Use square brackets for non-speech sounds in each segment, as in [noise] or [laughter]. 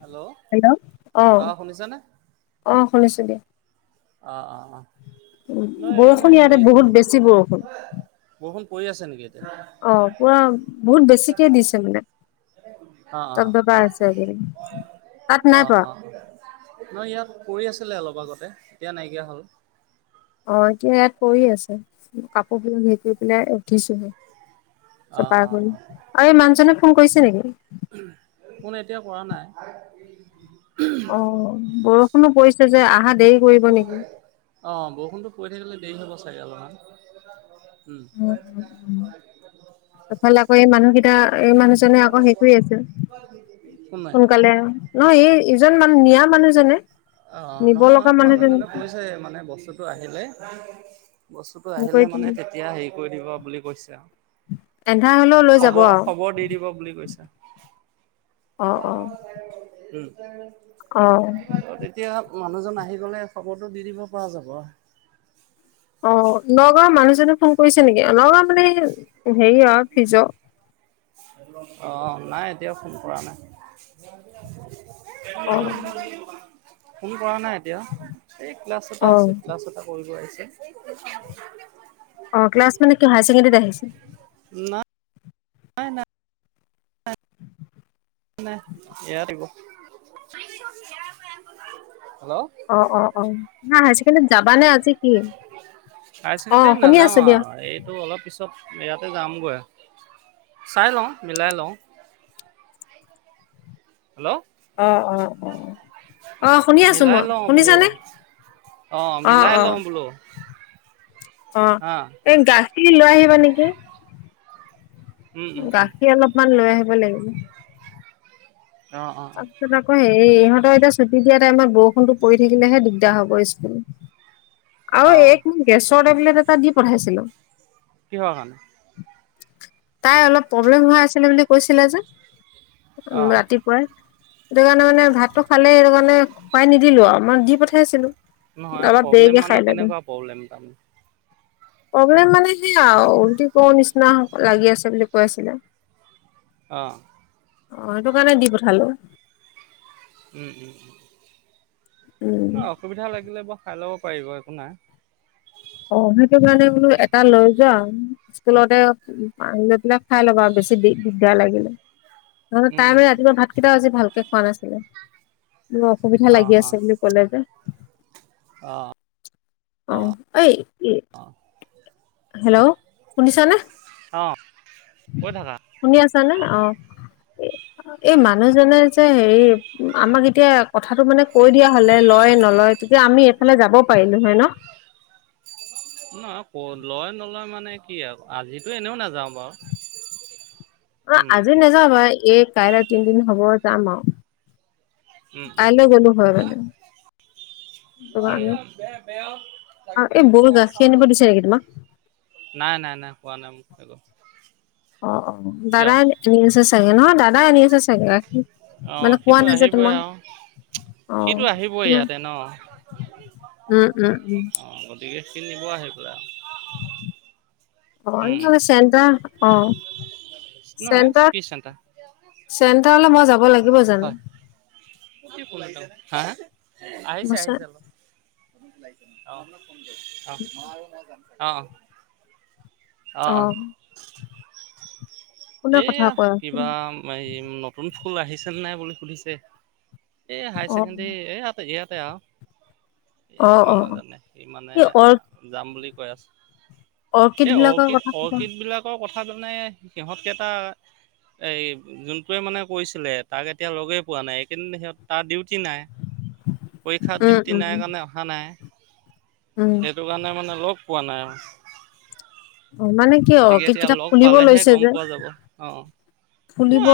Hello hello আহ অঁ শুনিছানে? আহ শুনিছো দিয়া। অ অ অ। বৰষুণ ইয়াতে বহুত বেছি বৰষুণ। বৰষুণ পৰি আছে নেকি এতিয়া? আহ পুৰা বহুত বেছিকে দিছে মানে, অঁ অঁ দপ দপাই আছে আজি। তাত নাই অঁ পৰা দিছিলে অলপ আগতে। এতিয়া নাইকিয়া হ'ল অ এতিয়া ইয়াত পৰি আছে কাপোৰবিলাক হে কৰি পেলাই উঠিছোহে। অ চপাই অ কৰি। আৰু এই অ মানুহজনে ফোন কৰিছে নেকি? ফোন এতিয়া কৰা নাই। হয়। অ বৰষুণো পৰিছে যে আহাত অ বৰষুণতো পৰি থাকিলে। স হাব চাগে অলহ [unintelligible] উ উম উম তফাল আকৌ এই মানুহকেইটা মানুহজনে আকৌ শেষ আছে কোন নাই? সোনকালে নহয় এই ইজন মানুহ নিয়া মানুহজনে অঁ নিব লগা নহয় মানুহজন [unintelligible] মানুহজনে কৈছে মানে বস্তুটো আহিলে বস্তুটো আহিলে মানে তেতিয়া হেৰি কৰি দিব বুলি কৈছে এন্ধাৰ হলেও লৈ যাব আৰু হব দি দিব বুলি কৈছে অ অ উম অ তেতিয়া মানুহজন আহি গ'লে খবৰটো দি দিব পৰা যাব অ নগাঁৱৰ মানুহজনে ফোন কৰিছে নেকি নগাঁৱ মানে হেৰি আৰু ফিজ অঁ নাই এতিয়া ফোন কৰা নাই অ উ কৰা নাই এতিয়া এই ক্লাছ অ এটা আছে ক্লাছ এটা কৰিব আহিছে [inaudible] অ ক্লাছ মানে কি হায় ছেকেণ্ডেৰীত আহিছিল [unintelligible] নাই নাই নাই নাই ইয়া দিব অ অ অ হাই চছেকেণ্ডৰীত যাবা নে আজি কি হায়াৰ অ ছেকেণ্ডেৰীত শুনি নাযাওঁ আছো আৰু দিয়া এইটো অলপ পিছত ইয়াতে যামগৈ চাই লওঁ মিলাই লওঁ হেল্ল' অঁ অঁ অ অঁ শুনি আছোঁ মিলাই মই লওঁ বোলো শুনিছানে অ' অঁ মিলাই অ লওঁ বোলো অ হা। এই গাচ লৈ আহিবা নেকি উম উম উম ইমান লৈ আহিব লাগিব [unintelligible] অ', অ', অ', তাৰপাছত আকৌ হেৰি এই ইহঁতৰ এতিয়া ছুটি দিয়া টাইমত বৰষুণতটো পৰি থাকিলেহে দিগদাৰ হ'ব স্কুল [unintelligible] অ এক মিন কেছ [unintelligible] ট এটা দি পঠাইছিলো কিহৰ কাৰণে তাই অলপ প্ৰব্লেম হোৱা আছিলে বুলি কৈছিলে যে উ অ' ৰাতি সেইটো কাৰণে মানে ভাতটো খালে সেইটো কাৰণে খুৱাই নিদিলো আৰু মই দি পঠাই আছিলো [unintelligible] নহয় প্ৰব্লেম মানে কেনেকুৱা প্ৰব্লেম তাম প্ৰব্লেম মানে সেইয়া উলটি কৰ নিচিনা লাগি আছে বুলি কৈ আছিলে [unintelligible] আহ অহ, সেইটো কাৰণে দি খালো। উম- উম- উম। উম নহয় অসুবিধা লাগিলে ব খাই লক পাৰিব একো নাই। অহ, সেইটো কাৰণে বোলো এটা লৈ যাম স্কুলতে আহি লৈ পেলাই খাই ল'বা আৰু বেছি দিগদাৰ লাগিলে। নহয় তাই মানে ৰাতিপুৱা ভাতকেইটাও আজি ভালকে খোৱা নাছিলে। মোৰ অসুবিধা লাগি আছে বুলি ক'লে যে অহ', অহ, এই অঁ হেল্ল', শুনিছা নে? অহ', শুনি আছ নে অহ। এই মানুহজনে যে হেৰি আমাক এতিয়া কথাটো মানে কৈ দিয়া হলে লয়- নলয় তেতিয়া আমি এফালে যাব পাৰিলো হয় ন'? নহয় ক লয় -নলয় মানে কি আৰু আজিতো এনেও নাযাওঁ বাৰু অহ, উম আজি নেযাওঁ বা কাইলৈ তিনিদিন হ'ব যাম আৰু। উম- উম কাইলৈ -উম, গ'লো হয় নাই মানে সেইটো কাৰণে আৰু এই বৌৰ গাখীৰ আনিব দিছে নেকি তোমাক - নাই -নাই খোৱা নাই মোক। হেল্ল', অহ - অহ দাদাই আনি আছে চাগে ন' দাদ নাই আনি আছে চাগে। গাখীৰ অহ, মানে কোৱা সিটো নাই যে আহিবই তোমাক আৰু অ সিটো আহিবই উম ইয়াতে ন' উম উম অহ গতিকে সি নিব আহি পেলাই অহ, উম [unintelligible] চেণ্টাৰ অহ', নহয় চেণ্টাৰ কি চেণ্টাৰ -চেণ্টাৰলৈ মই যাব লাগিব জানো? হয় হা হা আহিছে- আহিছে অলপ অহ', অহ, মই নেজানো। অহ', অহ', এইয়া আছে কিবা এই নতুন স্কুল আহিছেনে নাই বুলি সুধিছে। এই হায়াৰ অ ছেকেণ্ডোৰী এই আ ইয়াত। আও। এ অ অ মানুহ জানে সি মানে এই অ যাম বুলি। কৈ আছো। সেই বিলাকৰ অৰ্কিড কথা কবা অৰ্কিড বিলাকৰ কথা। সিহঁত। এটা, এই যোনটোৱে মানে কৈছিলে, তাক এতিয়া লগেই পোৱা নাই। এই কেইদিন সিহ তাৰ ডিউটি। নাই পৰীক্ষাত উম ডিউটি নাই উম কাৰণে অহা নাই। উম সেইটো কাৰণে মানে লগ। পোৱা নাই। অ মানে কি অ কিতাপ খুলিব লৈছে যে। অ অ। ফুলিব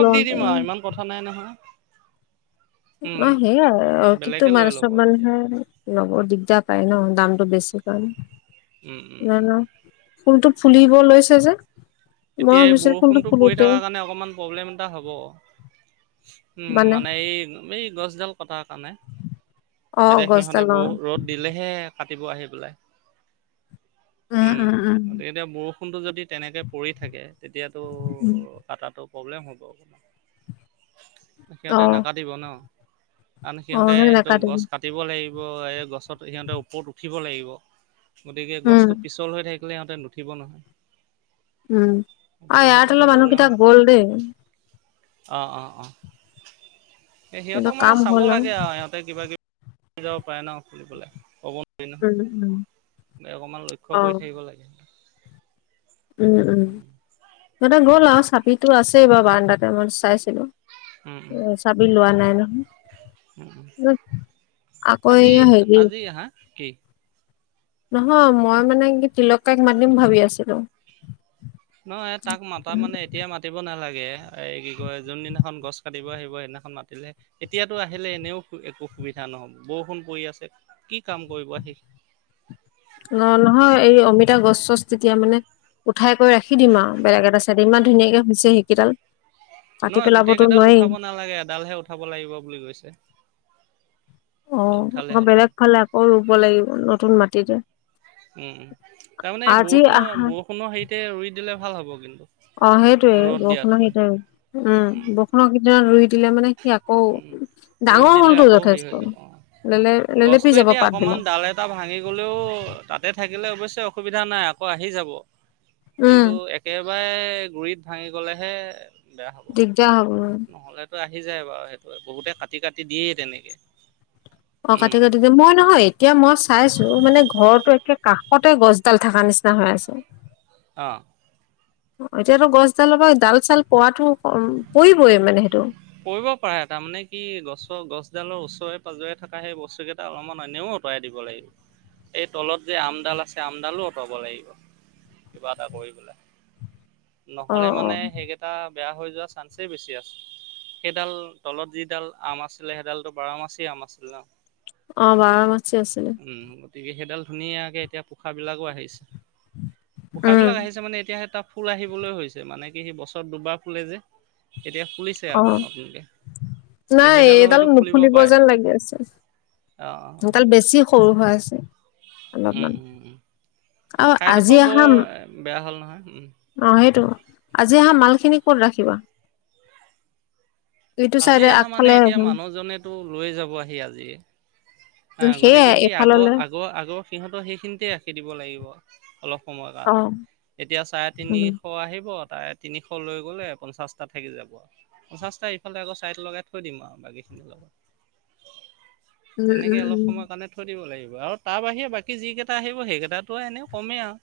ল দি দিম আৰ ইমান কথা নাই নহয়। অ উম। সেইয়াই অ কিন্তু বেলেগে মান লৈ ল'ব চব তেতিয়া। মানুহে লব দিগ। দা পায় ন দামটো বেছি কাৰনে। উম উম উম উম। ফুলতটো ফুলিব লৈছে যে। মই এতিয়া এই ভাবিছিলো ফুলটো বৰষুণতটো পৰি ফুলোতে থকাৰ কাৰণে অকমান প্ৰব্লেম এটা হ'ব। উম মানে এই। এই গছডাল। কটাৰ কাৰণে। অ এতিয়া সিহঁতে গছডাল অ বহু ৰ'দ দিলেহে। কাটিব আহি পেলাই। উম গতিকে এতিয়া বৰষুণতটো যদি তেনেকে। পৰি থাকে তেতিয়ো। উম প্ৰব্লেম হব। অ সিহঁতে নাকাটিব ন। কাৰণ অ সিহঁতে সেই সেইটো গছ নাকাটিবি কাটিব লাগিব। গছত সিহঁতেৰ ওপৰত উঠিব লাগিব। গতিকে উম গছতটো পিছল হৈ থাকে। ইহঁতে নুঠিব নহয়। উম গতিকে আৰু সেইটো ইয়াত অলপ মানুহ কেইটাক গ'ল দেই। অঁ অঁ অঁ। এ কিন্তু সিহঁতক মানে কাম চাব হ'ল আও লাগে আৰু সিহঁতে কিবা কিবি যাব পাৰে ন ফুৰিবলৈ ক'ব উম উম নে অকমান লক্ষ্য অ কৰি থাকিব লাগে উম উম সিহঁতে গ'ল আচ চাপিতো আছে বাৰ বাৰাণ্ডাতে মই চাইছোঁ উম উম চাবি লোৱা নাই [unintelligible] [inaudible] উম উ নহয় আকৌ আজি এই হেৰি আজি হা কি নহয় মই মানে কি তিলক কাইক মাতিম ভাবি আছিলো নহয় তাক মাতা মানে এতিয়া মাতিব নালা- গে [unintelligible] এই কি কয় যোনদিনাখন গছ কাটিব আহিব সেইদিনাখন মাতিলেহে এতিয়াতো আহিলে এনেও একো সুবিধা নহ'ব বৰষুণ পৰি আছে কি কাম কৰিব আহি তছ তেতিয়া মানে উঠাই কৰি ৰাখি দিম আৰু বেলেগ এটা চাইডে ইমান ধুনীয়াকে হৈছে সেইকেইডাল কাটি নহয় গোটেই পেলাবতো কেইডাল নোৱাৰি উঠাব নালাগে এডালহে উঠাব লাগিব বুলি কৈছে অ এডাল উঠালে আকৌ হ'ল আৰু বেলেগ ফালে আকৌ ৰুব লাগিব নতুন মা- তিতে উম তাৰমানে এই বৰষুণৰ আহা বৰষুণৰ হেৰিতে ৰুই দিলে ভাল হ'ব কিন্তু অ সেইটোয়ে ৰ'দ বৰষুণৰ দিয়াতকৈ [unintelligible] উম বৰষুণৰ কেইদিনত ৰুই দিলে মানে সি আকৌ উম ৰ'দ ডাঙৰ দিলে হ'লতো আকৌ হেৰি হৈ যথেষ্ট লেলে যাব লেলেপি গছটো যাব এতিয়া পাত অকমান বিলাক ডাল এটা ভাঙি গলেও তাতে [unintelligible] থাকিলে অৱশ্যে অসুবিধা নাই আকৌ আহি যাব উম কিন্তু একে- বাই গুৰিত ভাঙি গলেহে বেয়া হ'ব দিগদাৰ হ'ব উ নহ'লেতো আহি যায় বাৰু সেটো বহুতে কাটি কাটি দিয়েই তেনেকে অ উম কাটি কাটি মই নহয় এতিয়া মই চাইছো মানে ঘৰটো কাষতে গছডাল থকা নিচিনা হৈ আছে অঁ এতিয়াতো গছডালৰ পৰা ডাল চাল পোৱাতো পৰিবই মানে সেইটো পৰিব পাৰে তাৰমানে কি গছৰ গছডালৰ ওচৰে পাজৰে থকা সেই বস্তু কেইটা অলপমান এনেও অঁতৰাই দিব লাগিব এই তলত যে আমডাল আছে আমডালো অঁতৰাব লাগিব কিবা এটা কৰি পেলাই অ নহলে অ মানে সেইকেইটা বেয়া হৈ যোৱা চান্সেই বেছি আছে। সেইডাল তলত যিডাল আম আছিলে সেইডালটো বাৰ মাচিআম আছিলে ন। [unintelligible] অঁ বাৰ মাচি আছিলে। উম, [unintelligible] গতিকে সেইডাল ধুনীয়াকে এতিয়া পোখা বিলাকো আহিছে। পোখাৰ উম বিলাক আহিছে মানে এতিয়া - ফুল আহিবলৈ হৈছে। মানে কি সি বছৰত দুবাৰ ফুলে যে এতিয়া ফুল- অঁ নাই সেইডালো এইডাল হয়তো ফুলিব নুফুলিব পাৰে যেন লাগি আছে। অ', অ'। সেইডাল বেছি সৰু হৈ আছে। উম অলপমান উম উম। আৰু আজি ঠাইডোখৰ অহা বৰ বেয়া হ'ল নহয়। অ সেইটো আজি আহা মাল খিনি ক'ত ৰাখিবা? ইটো আজি চাইডে অহা মানে আগফালে এতিয়া ৰাখিম মানুহজনেতো লৈ যাব আহি আজি। হাঁ সেয়াই গতিকে সেই আগৰ এইফাললে আগৰ আগৰ সিহঁতৰ সেইখিনিতে ৰাখি দিব লাগিব। অলপ সময়ৰ অ কাৰণে এতিয়া চাৰে উম তিনিশ আহিব। চাই তিনিশ লৈ গ'লে পঞ্চাশটা থাকি যাব পঞ্চাশটা। আকৌ চাইট লগাই থৈ দিম আৰু বাকীখিনিৰ লগত। উম, উম, তেনেকে অলপ উম, সময় কাৰণে থৈ দিব লাগিব। আৰু তাৰ বাহিৰে বাকী যি কেইটা আহিব সেইকেইটাতো এনেইও কমেই আৰু।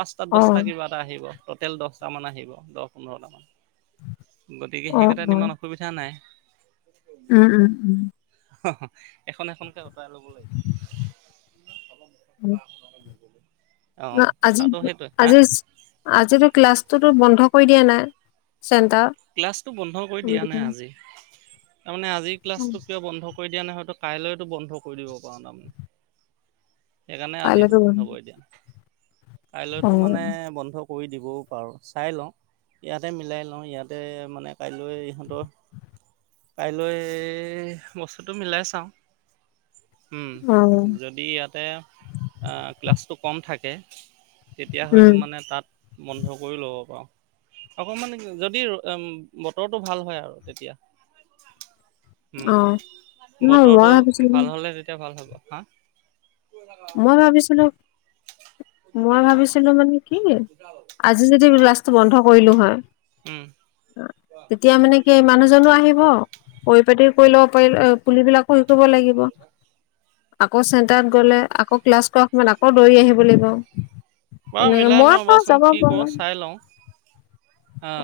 পাঁচটা, দহটা অ', কিবা এটা আহিব। টোতেল দহটা মান আহিব দহ, পোন্ধৰটা মান। গতিকে অ', সেইকেটা- তা'ত অ', ইমান অসুবিধা নাই। উম, উম, উম। অ এখন এখনকে আঁতৰাই লব উম। লাগিব। অ আজি কথাটো সেইটোৱে হা আজিৰ আজিৰো ক্লাছটোতো বন্ধ- কৰি দিয়া নাই? চেণ্টাৰ? ক্লাছটো বন্ধ কৰি দিয়া নাই আজি। তাৰমানে আজিৰ ক্লাছটো কিবা বন্ধ- কৰি দিয়া নাই। হয়তো কাইলৈতো বন্ধ কৰি দিব পাৰো তাৰমানে। সেইকাৰণে আজি বন্ধ কৰি দিয়া নাই। কাইলৈতো মানে অ', বন্ধ- কৰি দিবও পাৰোঁ। চাই লওঁ ইয়াতে মিলাই লওঁ ইয়াতে মানে কাইলৈ ইহঁতৰ কাইলৈ বস্তুটো মিলাই চাওঁ। উম অ', যদি ইয়াত ক্লাছটো কম থাকে তেতিয়া হয়তো উম, মানে তাত বন্ধ কৰি ল'ব পাৰো অকণমান যদি বতৰটো ভাল হয় আৰু তেতিয়া উম অ', নহয় মই বতৰটো ভাবিছিলো ভাল হলে তেতিয়া ভাল হ'ব হা মই ভাবিছিলো মই ভাবিছিলো মানে কি আজি যদি ক্লাছ বন্ধ কৰিলো হয় উম। তেতিয়া মানে কি মানুহজনো আহিব পৰি পাতি কৰি লব পাৰিলে পিবিলাক শই কাৰিবব লাগিব আকৌ চেণ্টাৰত গ'লে আকৌ ক্লাছ কৰা সময়ত আকৌ দৌৰি আহিব লাগিব বা তেনেকে মিলাই মই লওঁ বাৰু বাচোন যাব কি ক পৰা চাই লওঁ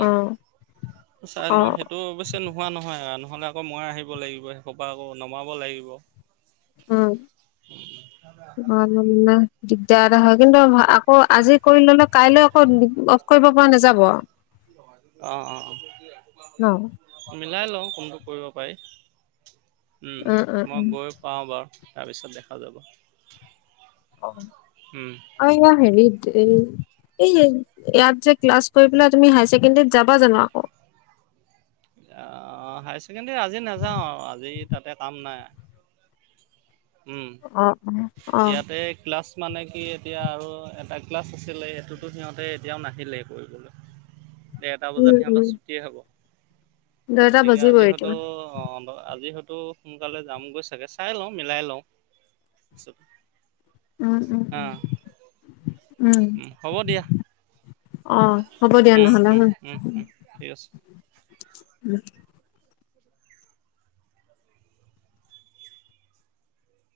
অ', অ চাই লওঁ সেইটো অৱশ্য নোহোৱা নহয় অ নহলে আকৌ মই আহিব লাগিব হুপা আকৌ নমাব লাগিব উম এনে বেয়া এটা হয় কিন্তু আকৌ আজি কৰি ললেও কাইলৈ আকৌ কৰিব পৰা নাযাব। অ অ ন অ মিলাই লওঁ কোনটো কৰিব পাৰি উম মই গৈ পাওঁ বাও তাৰপিছত দেখাও যাব অ উম, আৰু হেৰি এ এই ইয়াত যে ক্লাছ কৰি পেলাই তুমি হায়াৰ ছেকেণ্ডৰীত যাবা জানো আকৌ আহ হায়াৰ ছেকেণ্ডাৰী আজি নাযাওঁ আৰু আজি তাতে কাম নাই অ', অ', উম অ', ইয়াতে ক্লাছ মানে কি এতিয়া আৰু এটা ক্লাছ আছিলে সেটোতো সিহঁতে এতিয়াও নাহিলে কৰিবলৈ দেৰটা উম, বজাত উম, সিহঁতৰ ছুটিয়েই হ'ব দেৰটা গতিকে আজি বাজিবই হয়তো এতিয়া অ। আজি হয়তো সোনকালে যামগৈ চাগে চাই লওঁ মিলাই লওঁ পিছত। উম উম উম হ'ব দিয়া অ হ'ব দিয়া উম উম নহলে। উম উম ঠিক আছে। উম